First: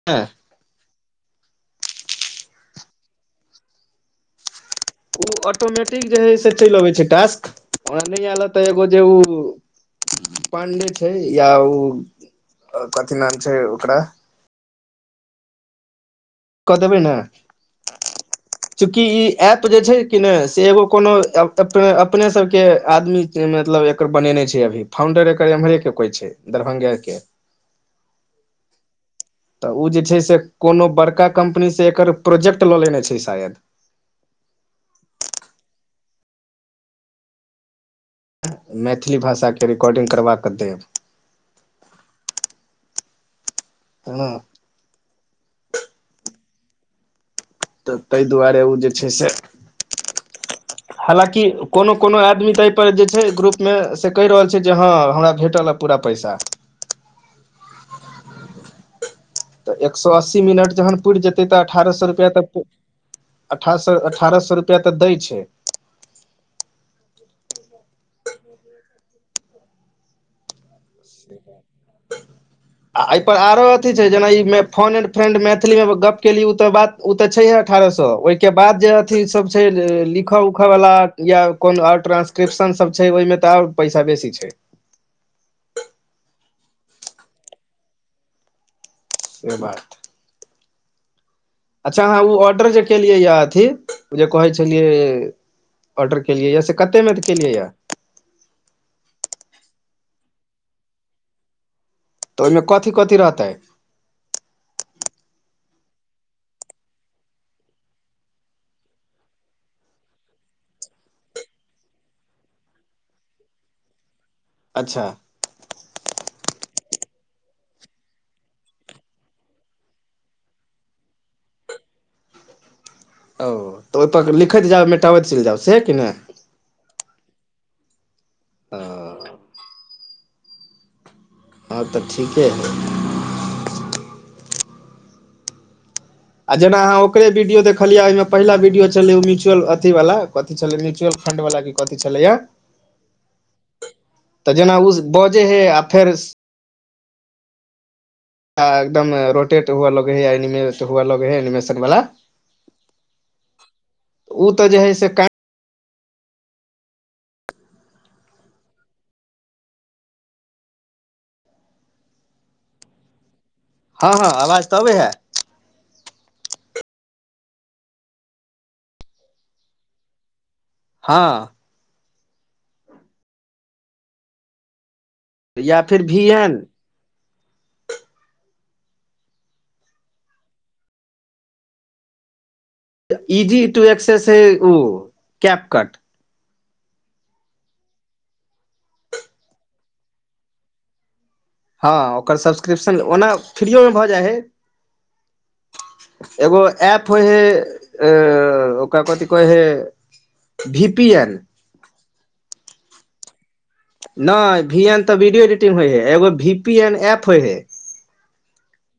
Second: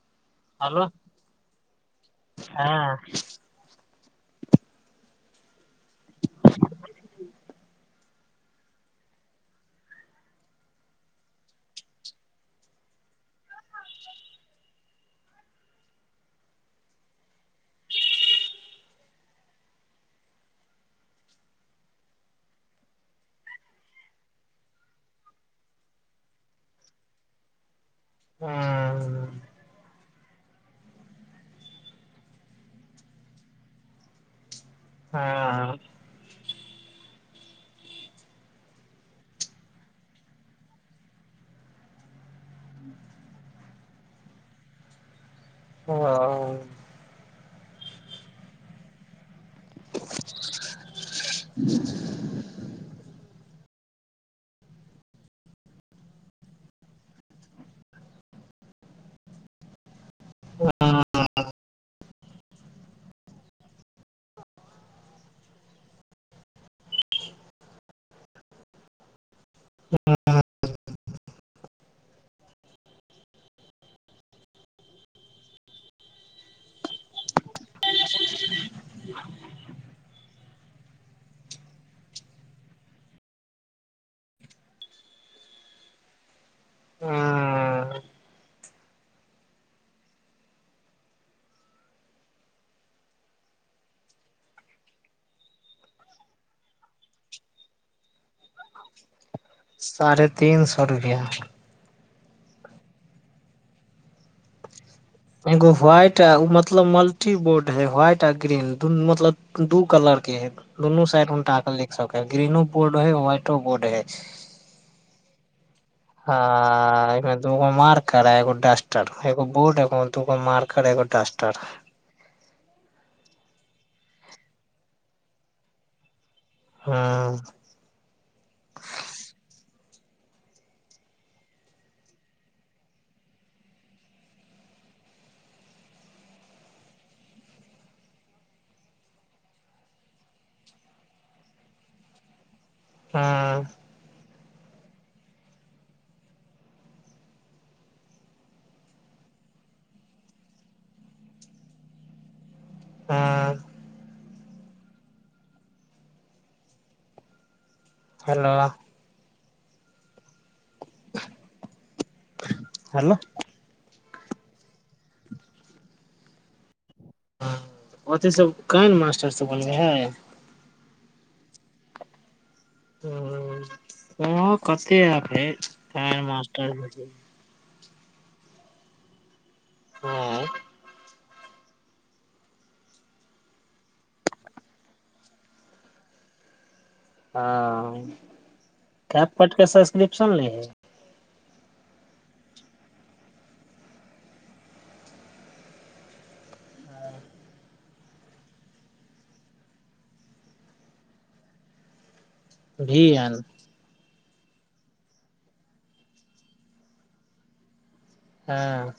[unintelligible] Hello हँ ओ automatic जे हय से चलि अबै छै टास्क ओरा नहि आयल तऽ एगो जे उ पांडे छै या ओ कथी नाम छै ओकरा क देबे ने चूँकि ई एप जे छै कि ने से एगो कोनो अपने अपने सब के आदमी मतलब एकर बनेने छै अभी फाउंडर एकर एम्हरे के कोइ छै दरभंगे के हं तऽ ओ जे छै से कोनो बड़का कम्पनीसँ एकर प्रोजेक्ट लऽ लेने छै शायद हँ मैथिली भाषाके रिकॉर्डिंग करबा कऽ देब तना ओ तऽ तहि दुआरे ओ जे छै से हालाँकि कोनो कोनो आदमी तऽ एहिपर जे छै ग्रुपमे से कहि रहल छै जे हँ हमरा भेटल अप पूरा पैसा तऽ एक सए अस्सी मिनट जखन पुड़ि जेतै तऽ अठारह सए रुपैआ तऽ अठा स ठारह सए रुपआ तऽ दै छै ह [inaudible] आ एहिपर आरो अथी छै जेना ई फोन ए्ड फ्रेंड मैथिलीमे गप केली ओ तऽ बात ओ तऽ छैहे अठारह सौ ओहिके बाद जे अथी सब छै लिखय उखयवला या कोनो आओर ट्रानंसक्रिप्शन सब छै ओहिमे तऽ ओर पैसा बेसी छै अं से बात अच्छा अहाँ उ ऑर्डर जे केलियै यए अथी ओ जे कहै छलियै ऑर्डर केलियै यऽ से कतेमे तऽ केलियै यऽ साढ़े तीन सौ रुपैआ तऽ ओहिमे कथी कथी रहतै एगो व्हाइट आ ओ मतलब मल्टीबोर्ड है व्हाइट आ ग्रीन दुन मतलब दू कलर के है दुनू साइड उ टाके देखि सक ह ग्रीनो बोर्ड है व्हाइटो बोर्ड है अच्छा आ एमें दूगो मार्कर है एगो डस्टर एगो बोर्ड एगो दूगो मार्कर एगो डसटर ओ तऽ ओतय लिखैत जायब मेटाबैत चलि जायब सह कि नहि हँ हं आब तऽ ठीके हइ आ जेना अहाँ ओकरे वीडियो देखलियै ओहिमे पहिला वीडियो छलै ओ म्यूचुअ अथी वाला कथी छलै म्यूचुअल फंड वला कथी छलैया हँ तऽ जेना ओ बजे हय आ फेर एकदम रोटेट हुआ लगे है एनिमेट हुए लगे है एनिमेशन वाला ह ओ तऽ जे है से क हेलो हेलो हँ हँ आवाज तऽ अबे है हँ अथीसँ केन मास्टर सब बोलै है हँ हं ओ या फिर कतेेटर भी एन मास्टर हँ ईजी टू ए्सेस ओ कैप कट हँ कए पटके सब्स्क्रिप्शन लै हइ हँ ओकर सब्सक्रिप्शन ओना फ्रीमे भऽ जाइ हइ एगो एप होइ हे अ ओकरा कथी कहै हे भीपी एन भी हन नहि भी एन तऽ वीडियो एडिटिंग होइ है एगो भी पी एन एप होइ है हँ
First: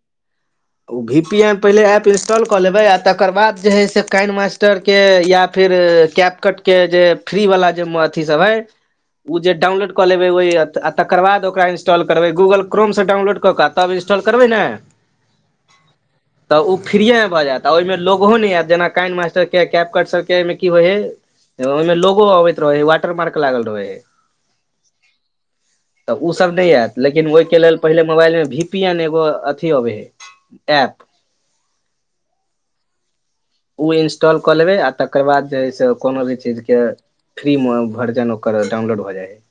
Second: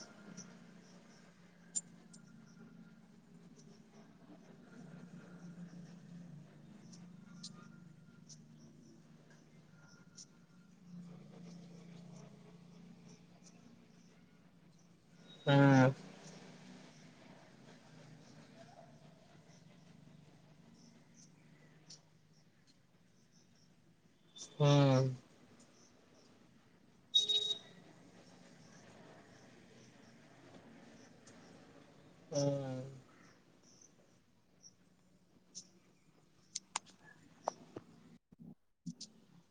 ओ वी पी एम पहिले एप इंस्टॉल कऽ लेबै आ तकर बाद जे है से कइन मास्टरके या फिर कैपकट के जे फ्री वला जे अथी सब है ओ जे डाउनलोड कऽ लेबै तकर बाद ओकरा इंस्टाल करबैूल क्रोम डाउनलोड कऽ तब इन्स्टॉल करबै ने हँ तऽ ओ फ्रीएमे भऽ जायत आ ओहिमे लो नहि आयत जेना कइंन मास्टरके कैपकट सभके एहिमे की होइ हइ ओहिमे लोगो अबैत रहै वाटर मार्क लागल रहे है हँ तऽ ओसभ नहि आयत लेकिन ओहिके लेल पहिले मोबाइलमे भी पी एन एगो अथी अबै हइ प ह ओ इंस्टॉल कऽ लेबै आ तकर बाद जे हइ से कोनो भी चीजके फ्री वर्जन ओकर डाउनलोड भ जाइ है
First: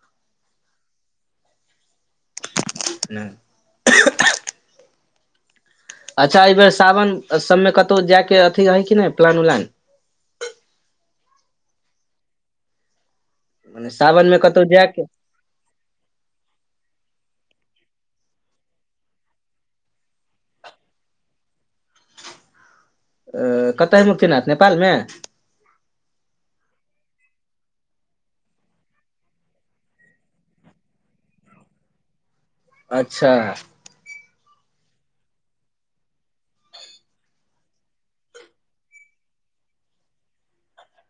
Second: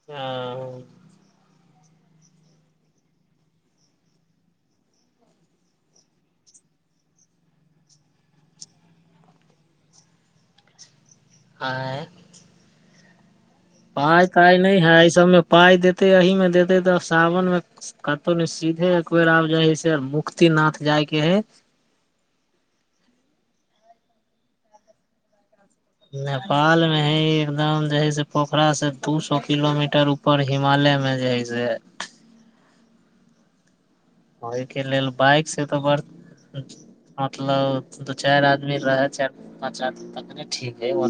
आ नइ अच्छा एहि बेर सावन सबमे कतहु जायके अथी है किी नहि प्लान उलान आँ मने पाय सावनमे ताय कतहु नहि है जायके एहि सबमे पााय देतै एहिही मे देते तऽ सावन मे कतहु ने सीधे एक बेर आब जा हय से मुक्ति नथ जायके है अ कतऽ है मुक्तनाथ नेपालमे नेपाल मे है एकदम जे है से पोखरास से दू सए किलोमीटर प र हिमालय मे जे हइ से अच्छा ओहिके लेल बाइक से तऽ ब मतलब दू चाइर आदमी रहै चार पाँच आदमी ठीक ह ओ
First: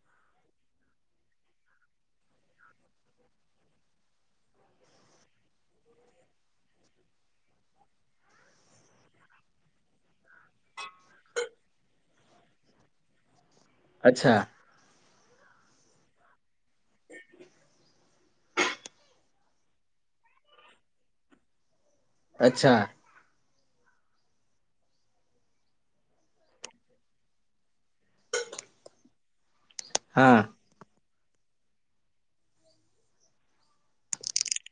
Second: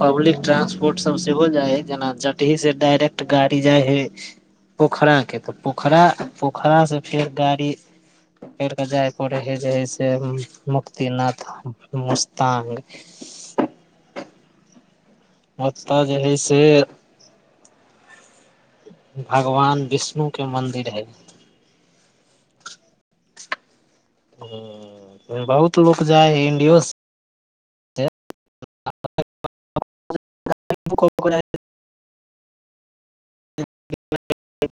पब्लिक ट्रांसपोर्ट सब सेहो जाइ हइ जेना जटही से डायरेक्ट गाड़ी जाइ हइ पोखराके तऽ पोखरा पोखरासँ फेर गाड़ी कर कऽ जाय पड़े हय जे हइ से मुक्तिनाथ मुस्तांग ह अच्छा मता जे हइ से भगवान विष्णु के मंन्दिर है अच्छा बहुत लोक जाय है इंडियो से ह हँ को ह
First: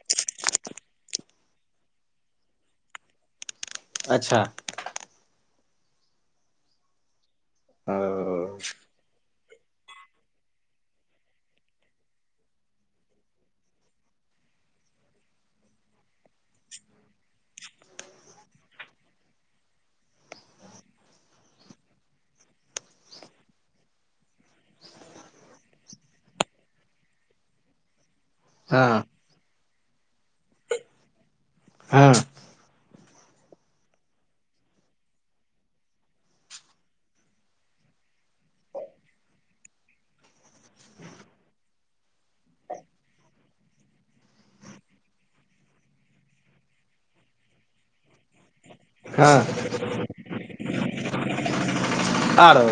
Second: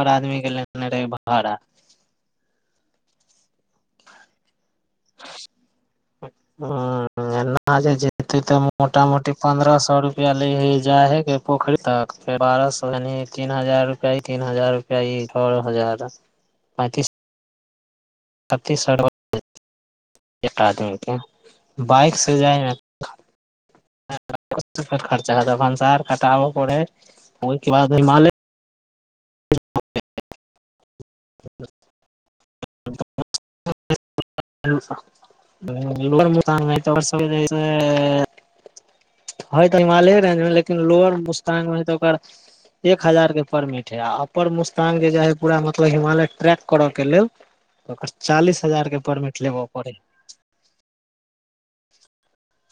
आदमीके लेने रहै भाड़ा अच्छा ह नहि जेत हँ तऽ मोट मोटी पंन्द्रह सए रुपआ ले हे जा हे के पोखरी तक बारह सए य तीन हजार रुपआ तीन हजार पन्द्रह हजार पैंतिस कतै सरव एक आदमीके बाइक से जाइ मे खर्चा ह भनसार कटाबऽ पड़े ह ओहिके बाद हिमालय हँ [unintelligible] हँ [inaudible] [inaudible] ह तऽ हिमालय रेंज मे लेकिन लोअर मुस्तान मे है तऽ ओकर एक हजार के परमिट है आ अपर मुस्तांग जे है पूरा मतलब हिमालय ट्रैक करऽ के लेल ओकर चालीस हजार के परमिट लेबऽ पड़ै ह आरो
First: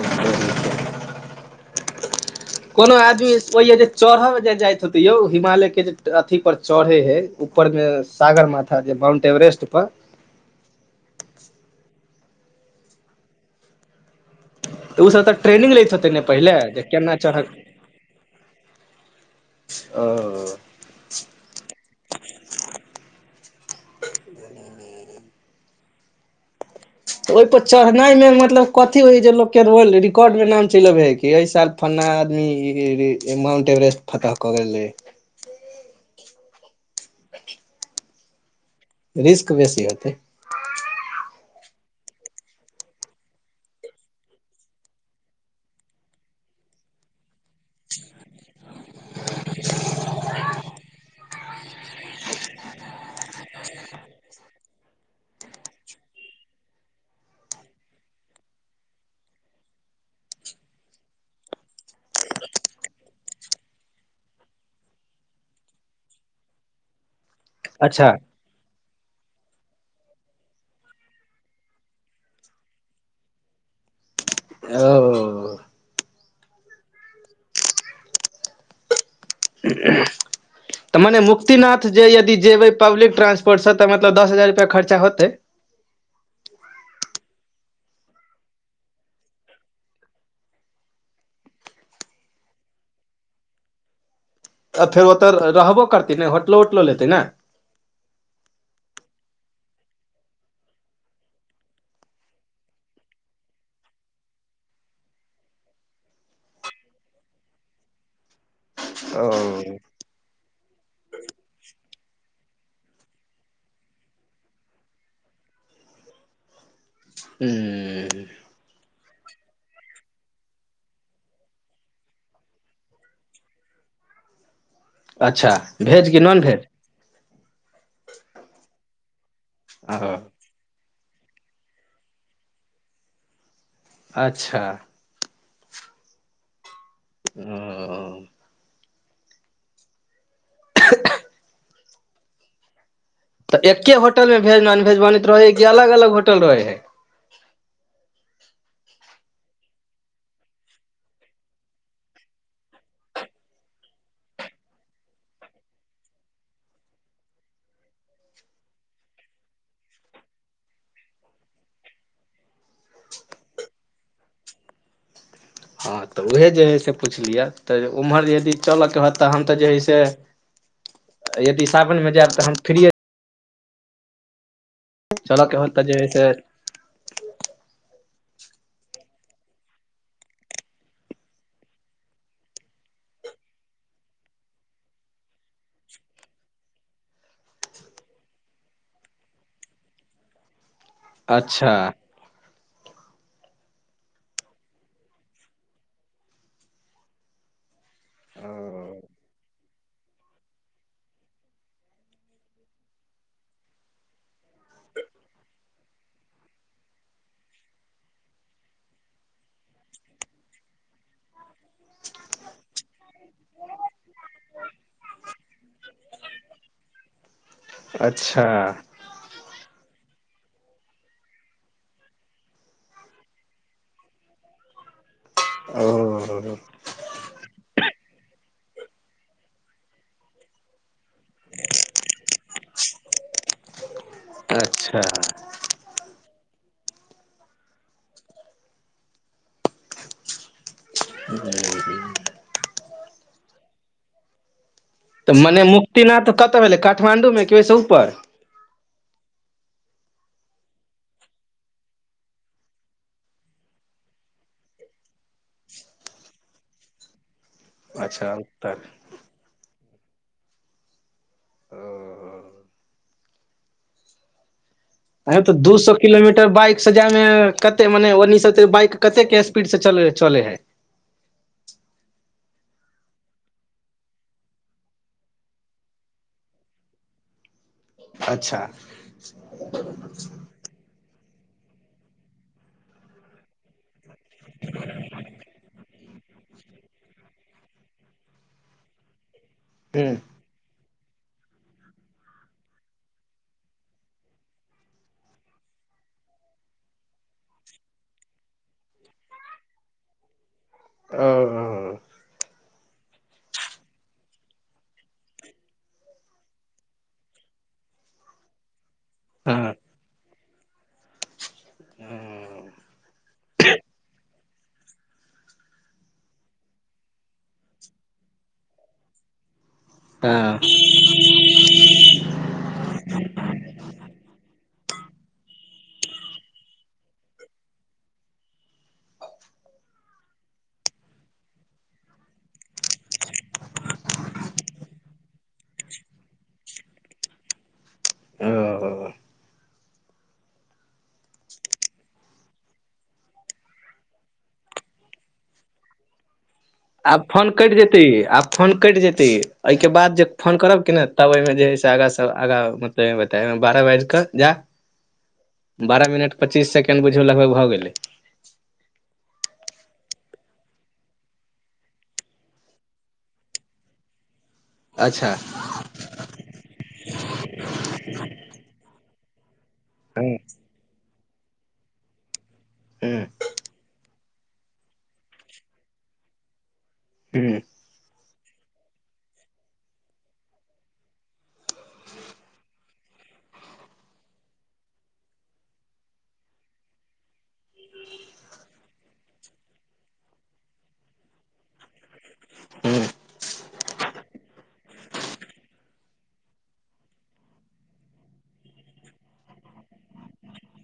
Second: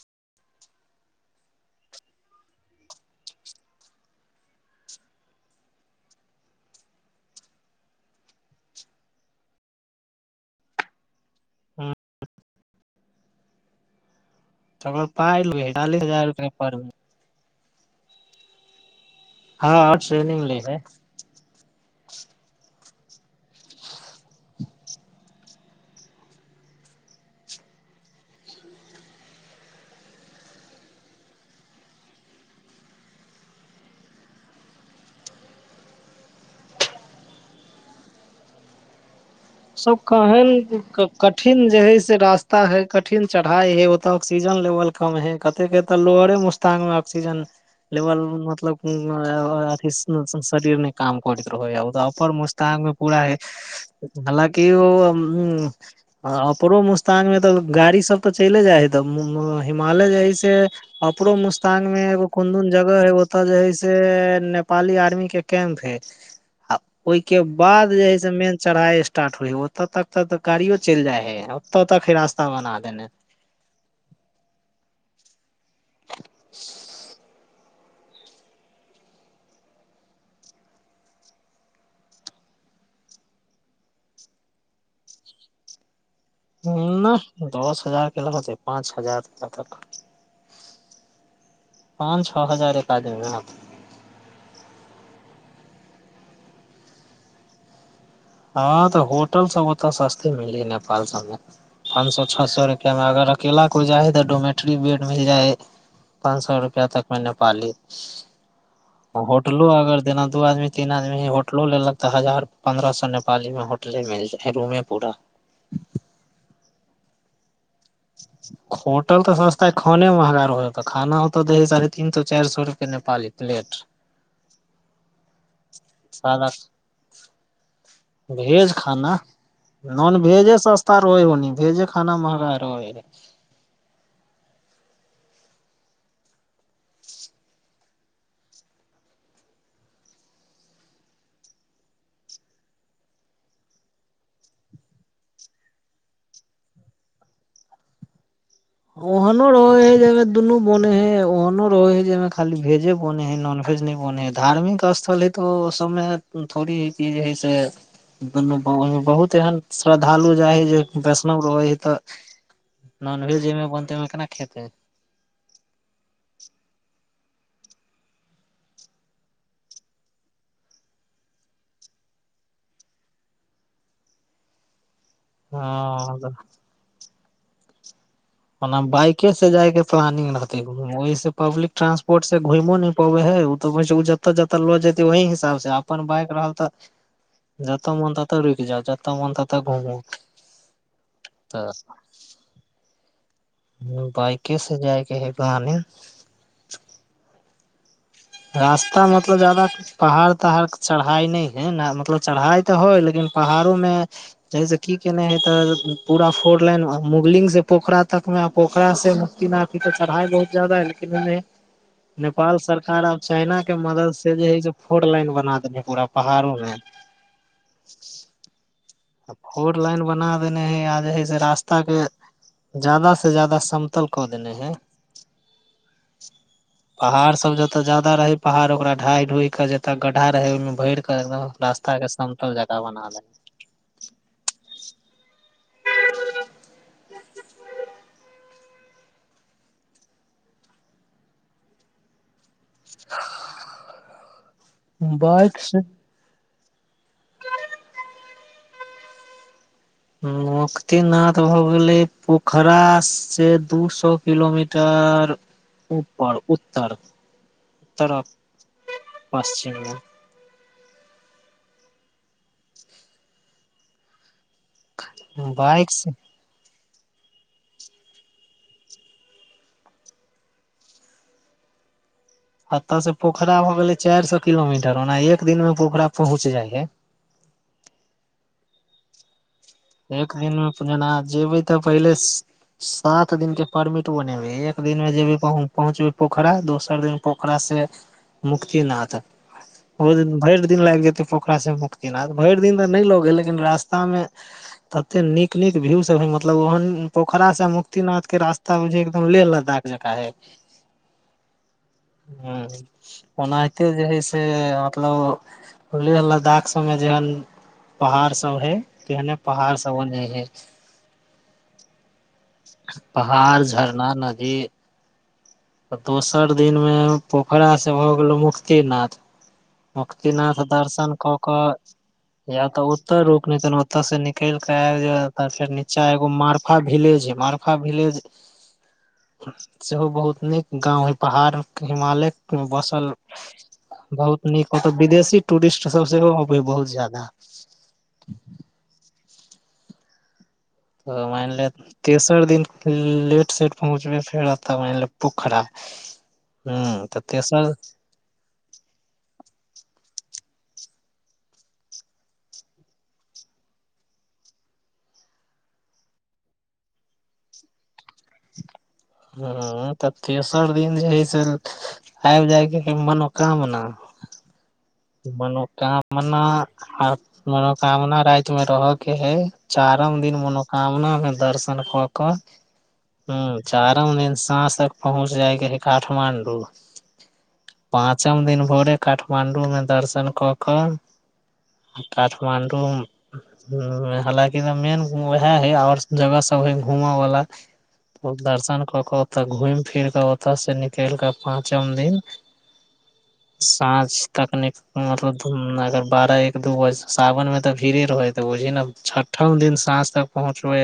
कोनो आदमी ओहिय जे चढ़ब जे जाइत होतै यौ हिमालय के जे अथी पर चढ़े हय ऊपर मे सागर माथा जे माउंट एवरेस्ट पर हँ तऽ ओकर ओसभ तऽ पाय ट्रेनिंग लैत चालीस हतै ने हजार रुपआ पहिले जे परमिट केना चढ़त हँ ओ आस्रेनिंग लै रहै तऽ ओहिपर चढ़नाइमे मतलब कथी होइ जे लोकके रोल्ड रिकॉर्डमे नाम चैल अबैत हइ कि ई साल फलना आदमी माउंट एवरेस्ट फतह कऽ गेल रहे रिस्क बेस सब कहेन कठिन जे हय से रास्ता है कठिन चढ़ाई हय ओतऽ ऑक्सीजन लेवल कम हय कते के तऽ लोअरे टांग मे ऑकसीजन लेवल मतलब अथि शरीर नहि काम करैत रहै अपर म टांगगमे पूरा है आ हालांकि औ आ अपरो मुस्तांगमे तऽ गाड़ी सब तऽ चले जाइ हइ तऽ हिमालय जे है से अपरो मुस्तांग मे एगो कोन कोन जगह है ओतऽ जे है से नेपाली आर्मी के कैम्प है आ ओहिके बाद अच्छा जे हय से मेन चढ़ाइ स्टार्ट हो ह ओतऽ तक त तऽ गाड़ियो चलि जाइ है ओतऽ तक ह रास्ता बना देने ओ [inaudible] उ तऽ मने मुक्तिनाथ जे यदि जेबै पब्लिक ट्रांसपोर्टसँ तऽ मतलब दस हजार रुपैआ खर्चा होतै नइ दस हजार के लगते पाँच हजारुपा तक पाँच छओ हजार एक आ देम ने आ फेर ओतऽ रहबो करतै ने होटलो उटलो लेतै ने हँ तऽ होटल सब ओतऽ सस्ते मिली नेपाल सबमे पाँच सौ छओ सौ रुपैआमे अगर अकेला कोइ जाइ हइ तऽ डोमेट्री बेड मिल जाइ हइ पाँच सौ रुपआ तक मे नेपालि ओ होटलो हूँ अगर देना दू आदमी तीन आदमी ह होटलो लेलक तऽ हजार पन्द्रह सौ पाली मे होटले मिल जा है रूम पूरा ह होटल तऽ सस्ता है खाने महगा रह त खानातऽ साढ़े तीन सए चार सए रुप नेपाली प्लेट [inaudible] अच्छा भेज कि नॉन सादा भेज भेज खाना ओ नॉन भेजे सस्ता रहै होनी भेजे खाना महगा रहे हे अच्छा ओ अह अह तऽ एके होटल में भेज नॉन भेज बनैत रहे है कि अलग अलग होटल रहे ओहनो रहे है जाहिमे दुनू बने है ओहनो रहे है जाहिमे खाली भेजे बने है नॉन भेज नहि बने ह धार्मिक स्थल हइ त ओ सबमे थोड़ी ह [unintelligible] क जे हइ से दुनू बहुत एहन श्रद्धालु जाय है जे वैष्णव रहै है त नॉन भेज जेमे बनते ओमे केना खेतै हँ तऽ उएहे जे हइ से पुछलियै तऽ उम्हर यदि चलके हत तऽ हम तऽ जे हइ से यदि सावन मे जायब तऽ हम फ्री चल [unintelligible] केवल तजेे हँ सेर ओना बाइके से जाय के प्लानिंग रहते ओहिसंँ पब्लिक ट्रांसपोर्ट से घुमो न पबै है त जतऽ जतऽ लऽ जेतै ओही हिसाब से अपन बाइक रहल तऽ जतऽ मन ततऽ रुकि जाउ, जतऽ मन ततऽ घुमू। अच्छा हूँ, बाइकसे जायके हइ, बहाने। रास्ता मतलब ज्यादा पहाड़ तहाड़ चढ़ाइ नहि छै ने, मतलब चढ़ाइ तऽ होइ छै, लेकिन पहाड़ोमे। जइसे कि केने हे ते पूरा फोर लेन मुगलिंगसे पोखरातकमे, पोखरासँ मुक्तिनाथ। की तऽ चढ़ाई बहुत ज्यादा ह लेकिन नेपाल सरकार अब चीनक मददसँ जे छै से पूरा पहाड़ोमे फोर लेन बना देलकै। अच्छा फोर लेन बना देने हइ आ जे हइ से रास्ता के ज्यादा से ज्यादा समतल कऽ देने हैं ओ ह ह पहाड़ सभ जतऽ बेसी छल, ओतऽ पहाड़ काटि काटि कऽ आ जतऽ गड्ढा छल, ओहिमे माटि पाथर भरि कऽ रास्ता रास्ताके समतल जगह बना देलक। अच्छा ह [inaudible] तऽ बाइक मने से मुक्तिनाथ कतऽ भेलै, काठमांडूमे कि ओइसँ ऊपर? मुक्तिनाथ भऽ गेलै पोखरासँ दू सय किलोमीटर। ऊपर उत्तर उत्तर अच्छा उत्तर पश्चिम ओ अऽ, तऽ मे दू बाइक सय से किलोमीटर। तऽ बाइकसँ जायमे कते, मने ओतऽ बाइक कतेक स्पीडसँ चलै हइ? एतऽसँ पोखरा भऽ गेलै चारि सय किलोमीटर, ओना एक दिनमे पोखरा पहुँचि जाइ हे। अच्छा एक दिनमे जेना जेबै तऽ पहिले सात दिनक के? परमिट बनेबे एक दिनमे जेबे, कहूँ पहुँचि। पोखरा दोसर दिन, पोखरासँ मुक्तिनाथ। हूँ ओ दिनभर लाग जैतै। पोखरासँ मुक्तिनाथ भरि दिन तऽ नहि लागल, लेकिन रास्तामे तते नीक नीक व्यू सभ छै, मतलब ओहन पोखरासँ मुक्तिनाथके रास्ता एकदम लेह-लद्दाख जकाँ। जेका है ओ हूँ ओनाहिते जे हइ से, मतलब लेह लद्दाख सभमे जेहन। पहाड़ सभ छै तेहने हँ पहाड़ सभ ओने छै। हू पहाड़ झरना, नदी तऽ दोसर दिनमे पोखरासँ भऽ गेलहुँ मुक्तिनाथ। हँ मुक्तिनाथ दर्शन कऽ। या तऽ ओते रुकि नेतेन, ओतऽसँ निकलि कऽ आबि जा फेर नीचा एगो मार मार्फा विलेज, मार्फा विलेज। [inaudible] सेहो बहुत नीक गाँव छै, पहाड़ आ हिमालयमे बस। बहुत नीक, ओतऽ विदेशी टूरिस्ट सभ सेहो आबै बहुत बेसी। ओ तऽ मानि लिअऽ, तेसर दिन लेट सबेर पहुँचबे, फेर तऽ मानि लिअऽ पोखरा। हूँ तऽ आब फोन तेसर कटि जेतै आब फोन कटि जेतै एहिके बाद जे फोन करब कि नहि तब ओहिमे जे हइ से आगाँ सब आगाँ मत [unintelligible] बारऽ बाईजकऽ जा बारह मिनट पच्चीस सेकेंड बुझू लगभग भऽ गेलै ह तऽ तेसर दिन जे हइ से आबि जायके मनोकामना अच्छा मनोकामना मनोकामना राति मे रहऽ के है चारम हुं दिन मनोकामना मे दर्शन कऽ कऽ ह ह चारम दिन साँझ तक पहुँच जायके है काठमांडू हू पाँचम दिन भोरे काठमाण्डूमे दर्शन कऽ कऽ काठमांडू ह्म हालकि त मेन उएह है आओर जगह सब है घूमऽ वला दर्शन कर के ओतऽ घुम फिर के ओतऽ से निकल कऽ पाँचम दिन हुं साँझ तकनिक मतलब अगर बारह एक दू बज सावनमे तऽ भीड़े रहै ह तऽ बुझह ने छठम दिन साँझ तक पहुँचबै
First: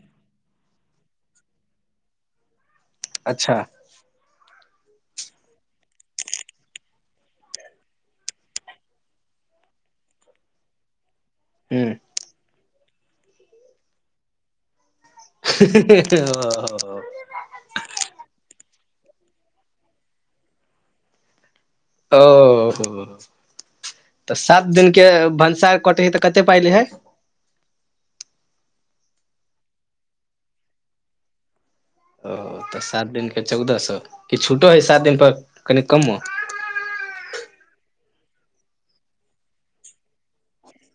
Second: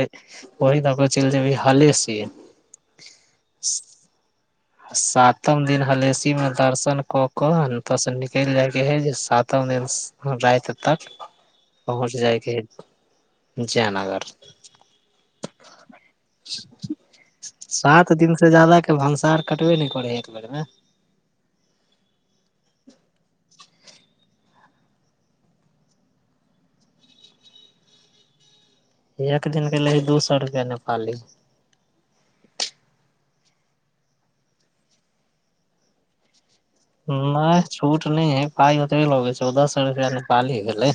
ओहि दाका चलि जेबै हाले से अच्छा सातम दिन हलेसी मे दर्शन कऽ कऽ अत से निकलि जायके हय जे सातम दिन राइत तक हुं पहुच जायके हय जयनगर [inaudible] सात दिन से जादा के भनसार कटबे नहि करे है एक बेर में ओ तऽ सात दिनक के भनसार कटे है तऽ कते पाइले हइ एक दिनके लै हय दू सो रुपआ नेपाली ओ तऽ सात दिन के चौदह सए कि छूटो हय सात दिन पर कनि कमो नहि छूट नहि है पाइ ओतबे लगे चौदह सौ रुपया नेपाली भेलै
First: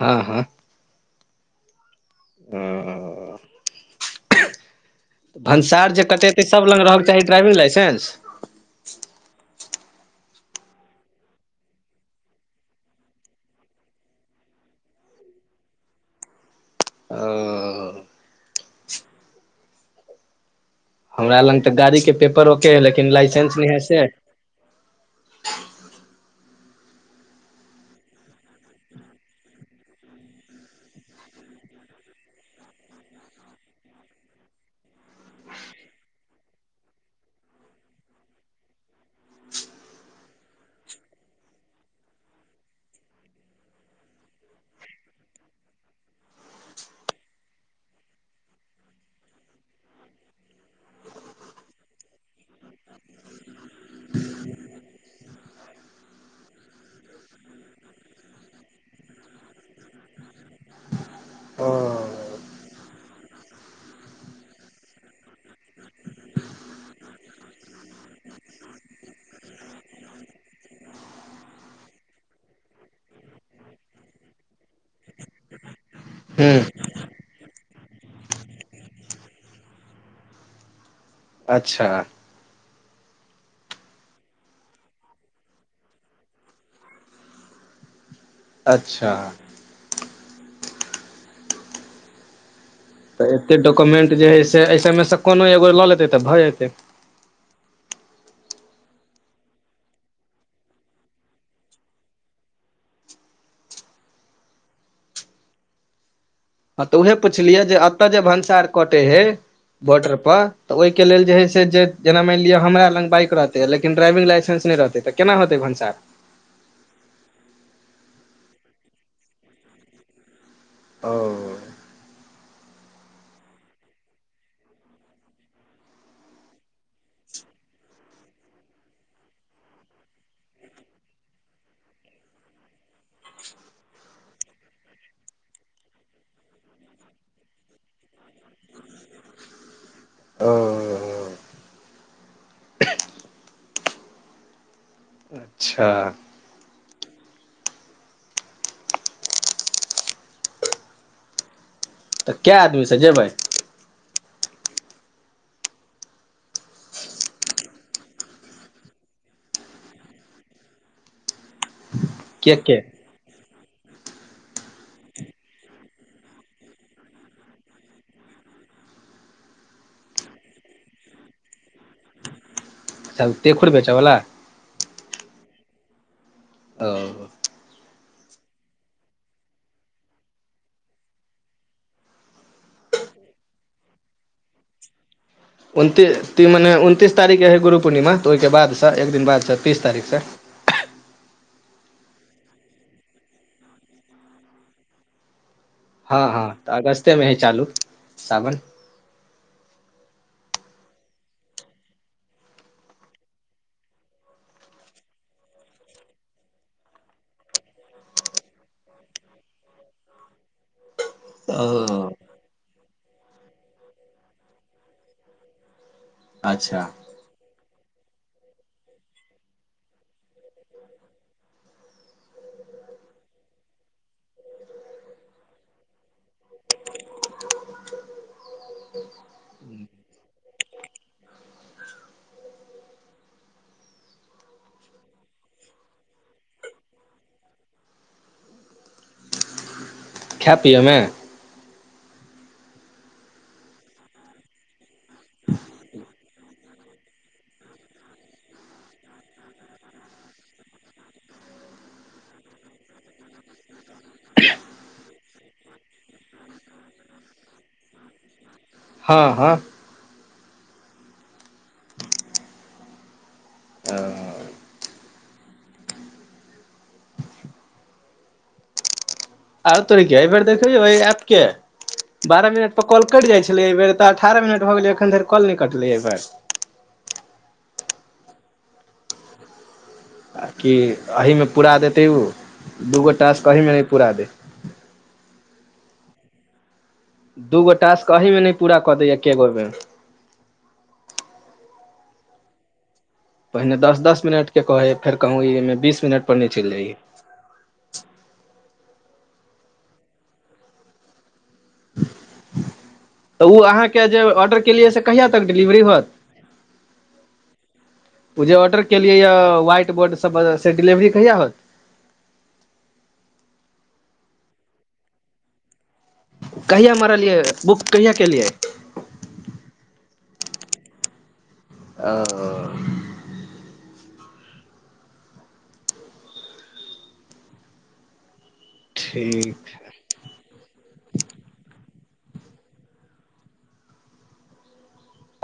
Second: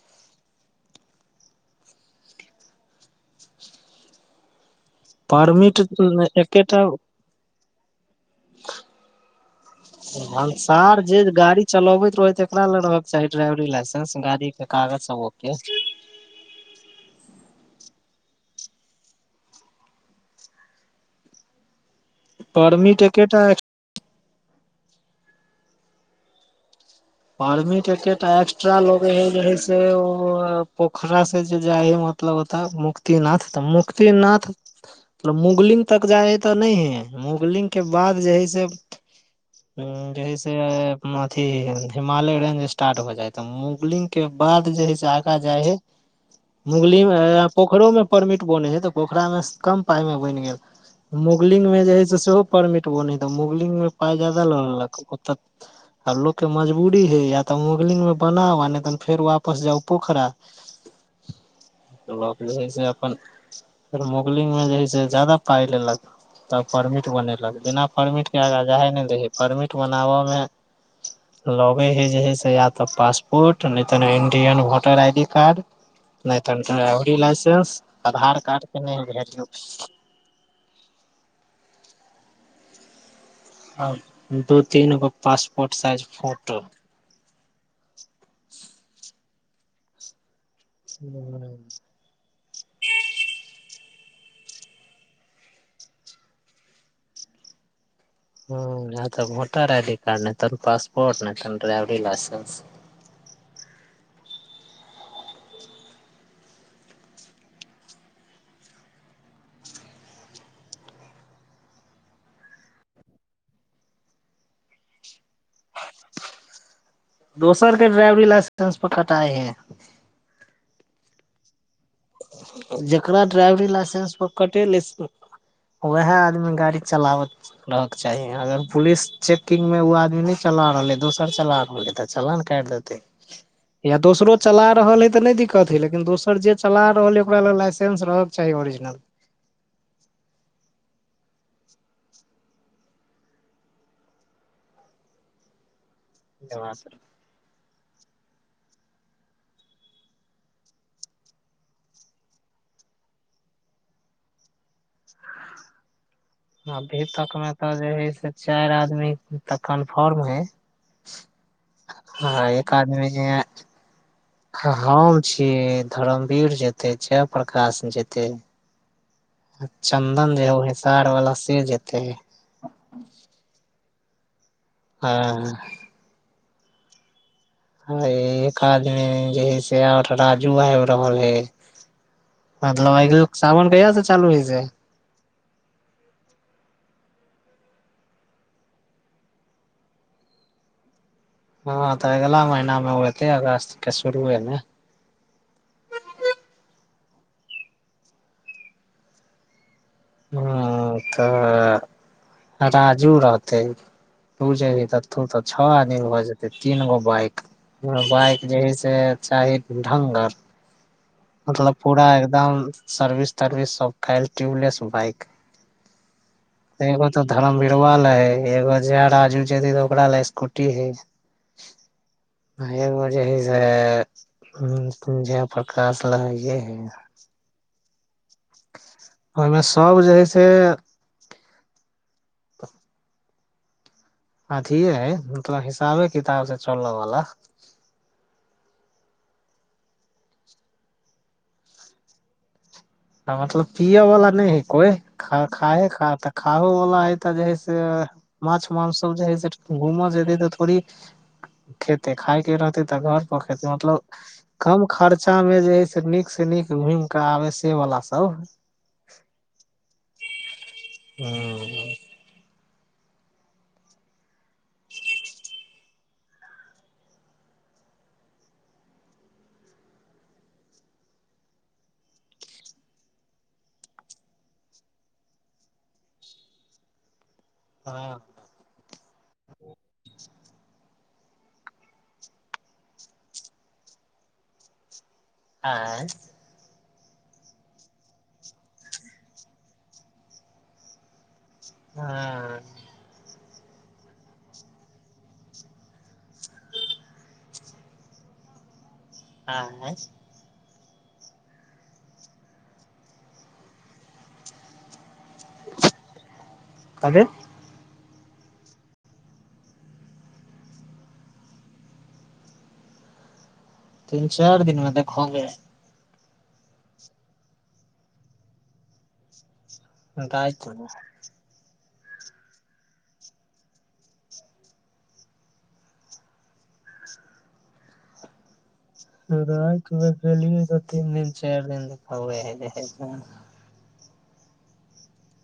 हँ हँ ह परमिट भनसार जे कटेतै सभ एकेटा लग रहक चाही ड्राइविंग लाइसेंस भनसार जे गाड़ी चलबैत रहै तेकरा लग रहयके चाही ड्राइविंग लाइसेंस गाड़ी के कागज सब के ओ हमरा लग तऽ गाड़ी के पेपर होके ह परमिट लेकिन एकेटा लाइसेंस नै है से पर्मीट एके टा एक्स्ट्रा लगे है जे हे से ओ पोखरा से जे जाइ है म कत होता मुक्तिनाथ त मुक्तिनाथ मतलब मुगलिंग तक जाइ हइ तऽ नहि है मुगलिंग के बाद जे है से उ जे ह से अथी हत हिमालय रेंज स्टार्ट हो जाइ तऽ मुगलिंग के बाद जे हइ से आगाँ जाइ हइ मुगली मे पोखरिो मे परमिट बनै छै तऽ पोखरामे कम पाई मे बनि गेल मुगलिंगमे जे हइ से सेहो परमिट ब नहि त मुगलिंगगमे पाइ जादा लऽ लेलक ओतऽ आ लोकके मज बूी है या तऽ मुगलिन मे बना ह नहि तऽ फेर वापस जाउ पोखरा फीस अपन फेर मुोगलिंग मे जे है से ज्याददा पाइ लेलक तब परमिट बनेलक बिना परमिटके आग जा हइ नहि दै ह छै परमिट बनाबऽमे लगे हे जे ह से या तऽ पासपोर्ट नहि तऽ Indian voter I D card नहि तऽ हुं ड्राइवरी लाइसेंस आधार कार्ड के नहि भेयौ अच्छा आ दू तीन गो पासपोर्ट साइज फोटो अच्छा ह [inaudible] तऽ एते डॉक्युमेंट जे हइ से एहिसमेसँ कोनो एगो लऽ लेतै तऽ भऽ जेतै हऽ वोटर आई डी कार्ड तन पासपोर्ट नहि तन ड्राइवरी लाइसेंस हँ तऽ उह पुछलियै जे एतय जे भनसार कटे हे बोर्टर पर तऽ ओहि के लेल जे हे से जेना मानि लिे हमरा लग बाइक रहते य लेकिन ड्राइविंग लाइसेंस नहि रहते त केना होतै भनसार दोसर के ड्राइवरी लाइसेंस प कटाए है ओ जेकरा ड्राइवंग लाइसेंस प कटे ल वएह आदमी गाड़ी चलाबत रहक के चाही अगर पुलिस चेकिंगग मे ओ आदमी नहि चला रहलै दोसर चला रहलै तऽ चला ने काटि देतै या दोसरो चला रहल है तऽ नहि दिक्कत हइ लेकिन दोसर जे चला रहल य ओक लाइेंस रहय के चाही ओरिजिनल ओ अच्छा जवर तऽ कए आदमीसँ जेबै अभी तक मे तऽ जे हय से चाइर आदमी तऽ कन्फर्म हय हँ के एक के आदमी जे हम छी धरमवीर जेतै जयप्रकाश जेतै चंन्दन जे हौ हेसार वला से जेतेै च त देख खुर बेच बला हँ ओ ह एक आदम जे है से आठ राजू आइब रहल हे मतलब आइ सावन कय से चालू होइ छै उनती त मने उनतिस तारीखके हइ गुरु पूर्णिमा तऽ ओहिके बादसँ एक दिन बादसँ तीस तारीखसँ हँ तऽ अगलाा महिना मे होते अगस्त के शुरूएमे हँ हँ तऽ अगस्तेमे हइ चालू सावन ह तऽ राजू रहतै त तऽ तऽ छओ आदमी भऽ जेतै तीन गो बाइक बाइक जे हइ से चाही ढङ्गर ह मतलब पूरा एकदम सर्विस तर्विस सब खल ट्यूबलेस बाइक अच्छा त ब तो धर्म बिरवा ल है एगो जे राजू जेे तऽ ओकरा ल स्कूटी है एगो जे है से प्रकाश ले है ओहिमे सब जे हइ से अथिये है मतलब हिसाबे किताब से चलल वा खै पियऽमे मतलब पियै वला नहि ह कोइ ख खा ह खा त खाहो वला है तऽ जे है से माछ मांस सब जे है से घूम जेतै तऽ थोड़ी खेते खाायके रहतै तऽ घर पर खेती मतलब कम खर्चामे जे हइ से नीक से नीक घुमि कऽ आबै से वला सभ हँ हँ हं आ ठ आर तोर क एहि बेर देखै छौ आपके बारह मिनटप कल कटिइत छलै एहि बेर तऽ अठारह मिनट भऽ गेलै एखन धरि कॉल नहि कटलै एहिेर हँ आ कि एहिहीमे पूरा देतै ओ दूगो टास्क अीमे नहि पूरा दे आँ दूगो टास्क अहीमे नहि पूरा कऽ दैए एके गोमे हँ पहिने दस दस मिनटके कहै हइ फेर कहूँ ई एहिमे बीस मिनटपर नहि चलि जाइयै हँ कहिय तक डिलिवरी होत कथी मुुे ऑर्डर केलि ये वहाइट बोर्ड सब से डिलिवरी कहिया होत तीन चाइर दिन मे देख होगे कहिआ म रहलियै बुक कहिया केलियै दाय च ओ ठीक र गेलियए तऽ तीन दिन चारि दिन देखाुए ह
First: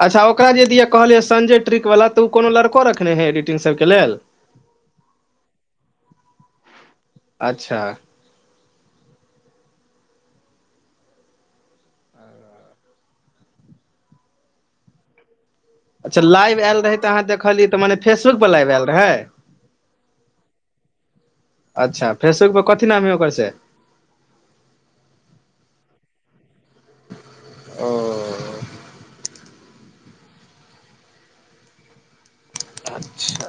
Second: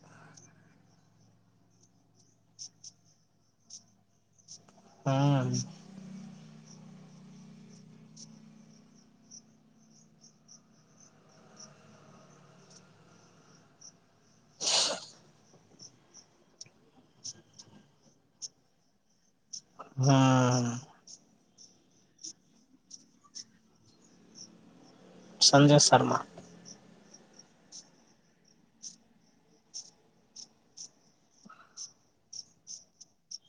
अच्छा ओकरा जे दि कहलियै संजय ट्रिक वला तऽ ओ कोनो लड़को रखने है एडिटिंग सभके लेल हँ अच्छा अच्छा लाइव आयल रह तऽ अहाँ देखलियै तऽ मने फेबक पर लाइव आयल रहै हँ अच्छा फेसबुक पर कथी नाम है ओकर से संजय शर्मा ओ अच्छा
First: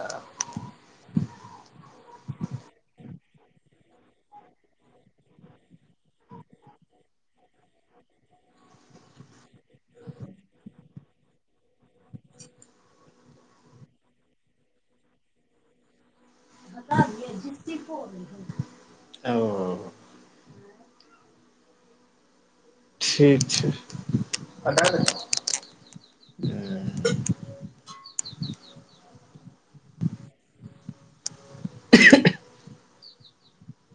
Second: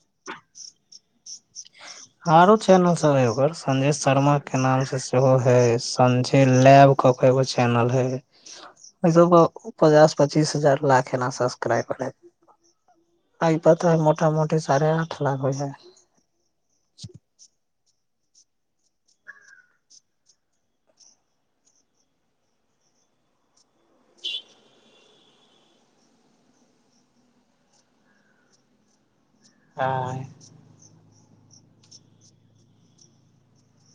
आरो चैनल सब हे ओकर संजय शर्मा के नाम से सेहो है संजय लैब क कगो चैनल हय अ पचास पच्चीस हजार लाखेना सबस्क्राइबै पइ पता ह मोटा मोटी साढ़े आठ लाख होइ हइ ब ओ ठीक छै हँ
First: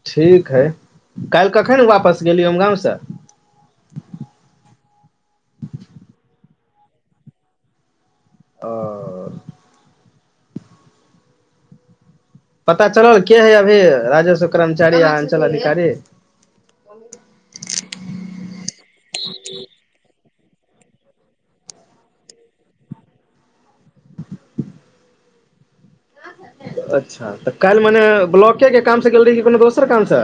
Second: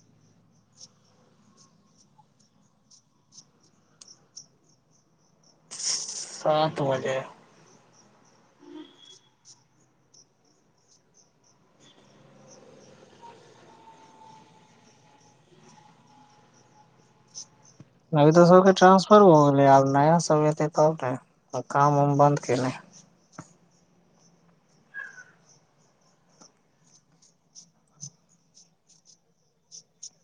ठीक हइ काल्हि कखन वापस गेली हम गाँवसँ सात बजे अ पता चलल के है अभी राजेश्व कर्मचारी आ अञ्चल अधिकारी [inaudible] अभी तऽ सब के ट्रांसफर हो गेलै आब नया सब एते त ने काम उम बन्द केने अच्छा तऽ काल्हि मने ब्लॉके के काम से गेल रही कोनो दोसर काम स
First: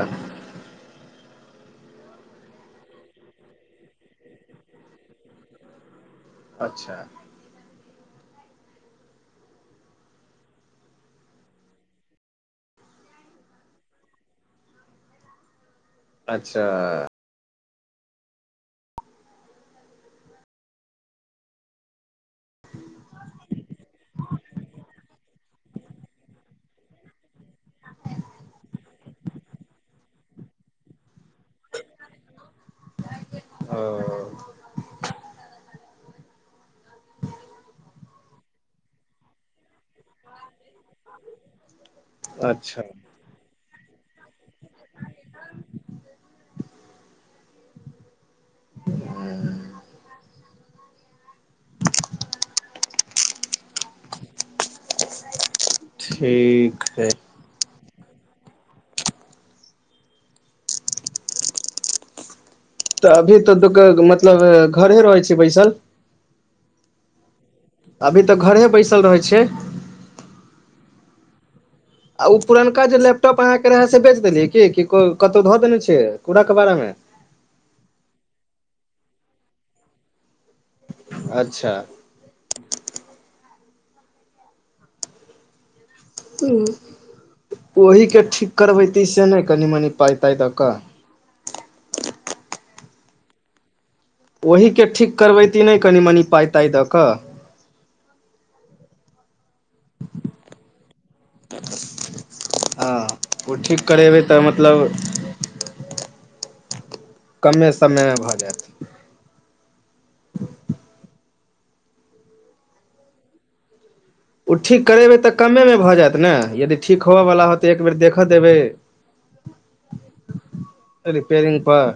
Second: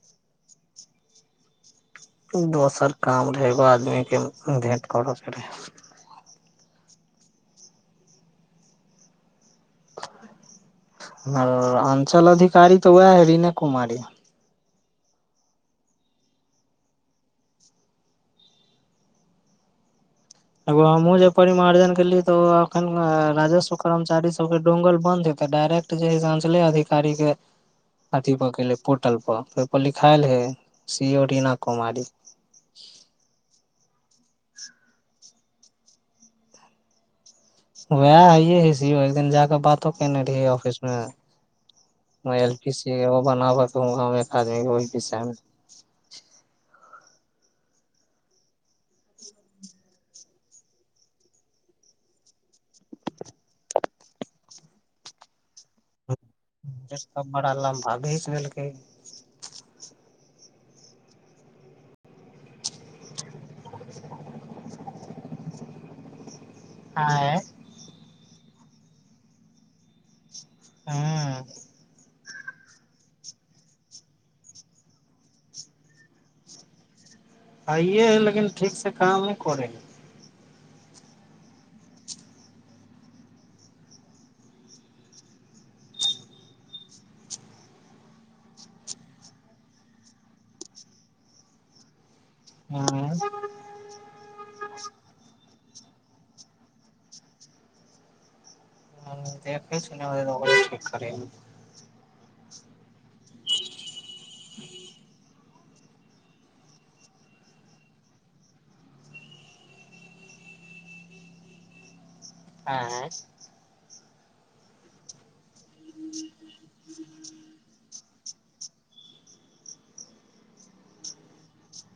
दोसर काम रहै एगो आदमी के भेट करऽ के रहै अच्छा अञ्चल अधिकारी तऽ वएह है रीने कुमारी अच्छा एगो हमहुँ जे परिमार्जन केली तो अखन राजस्व कमचारी सब के ोंगल बन्द हे तऽ डायरेक्ट जे ह से अञचले अधिकारी के अथी पर केले पोर्टल पर ओहिप लिखायल हे सी ओ रीना कुमारी ओ वएह हइय है सीओ एक दिन जाक बातो केने रहियै ऑफिस मे ह एल पी अच्छा सी बनाबैके एक आदमी के ओहि विषय मे ह ठीक हइ सब बड़ा लम्बा घिच लेलेलकै तऽ अभी तऽ दु मतलब घरे रहै छै बैसल हँ अभी तऽ घरे बैसल रहैत छियै हँ आ ओ पुरनका जे लैपटॉप अहाँके रहै से बेच देलियै की कतहु धऽ देने छै कूड़ा कबारा मे हइये हय है लेकिन ठीक से काम नहि करे हे अच्छा ओहि के ठीक करबैती से नहि कनि मनि पाइ ताइ दऽ कऽ हँ ओहिके ठीक करबैती नहि कनि मनि पाइ ताइ दऽ कऽ ह देखै छ ने ब ठीक कर हँ ओ ठीक करेबै तऽ मतलब कमे समयमे भऽ जायत हँ ओ ठीक करेबै तऽ कमेमे भऽ जायत ने यदि ठीक होबयवला होत तऽ एक बेर देखय देबै रिपेयरिंग पर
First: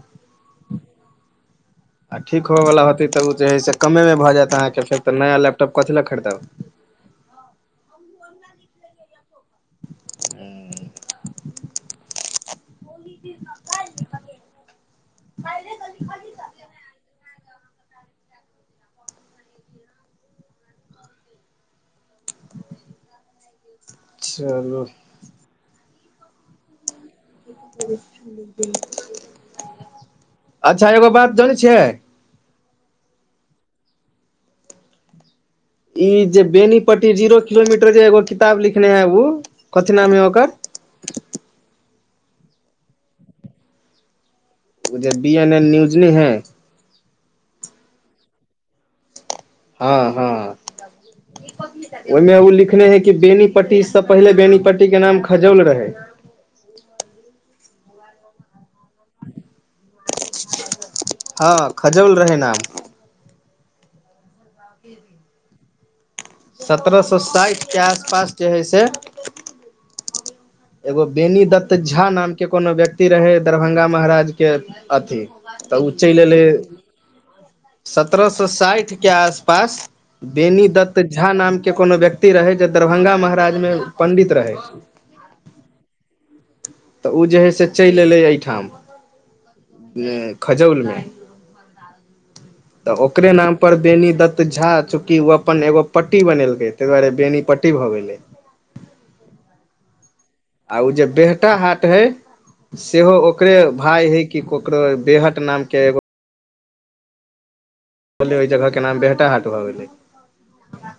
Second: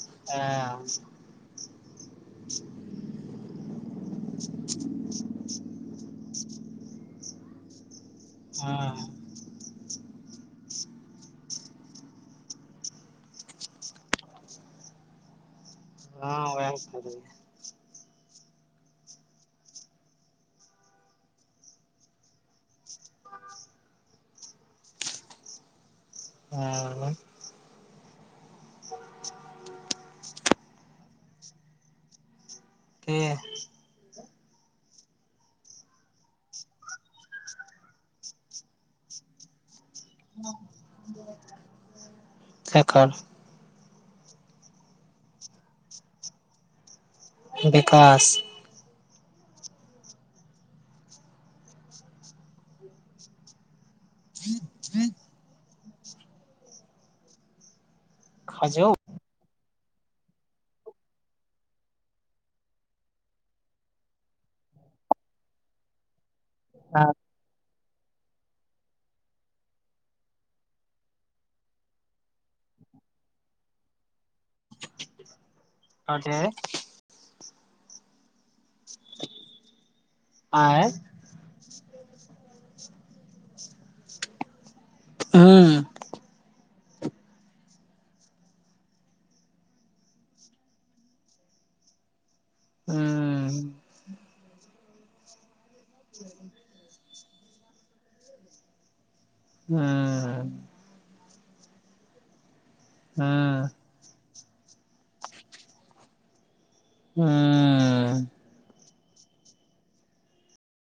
ह आ ठीक होयवला होतैऽ जेइ से कमे भऽ जायत अहाँके फेर तऽ नया लैटॉप कथि लेए खरीदब हँ [unintelligible] हँ ओएै से ह अच्छा एगो बात जनाय छियै के ई जे बेनीपट्टी जीरो किलोमीटर जे एगो किताब लिखने है उ कथि नाम है ओकर सकार ओे बी एन एन न्यूजनी है विकास हँ हँ ओहिमे ओ लिखने है कि बेनीपट्टी से पहिले बेनीपट्टी के नाम खजौल रहै खजौ हँ खजौल रहै नाम जी जी सत्रह सए साठ के आस पास जे हइ से एगो बेनी दत्त झा नाम के कोनो व्यक्ति रहे दरभंगा महाराज के अथी तऽ ओ चैल अरे एलै सत्रह सए साठ के आसपास बेनी आय दत्त झा नाम के कोनो व्यक्ति रहै जे दरभंगा महाराज मे पंडित रहै हूँ तऽ ओ जे है से चैल एलै एहिठाम खजौल मे तऽ ओकरे हूं नाम पर बेनी दत्त झा चूकि ओ अपन एगो पट्टी बनेलकये तहि दुआरे बेनी पट्टी भऽ गेलै ह आ ओ जे बेहटा हाट हइ। सेहो हूं ओकर नामे हइ कि ककरो बेहट नामके एगो। हूं बोलियैहि, जगहके नाम बेटा हाट भऽ गेलै।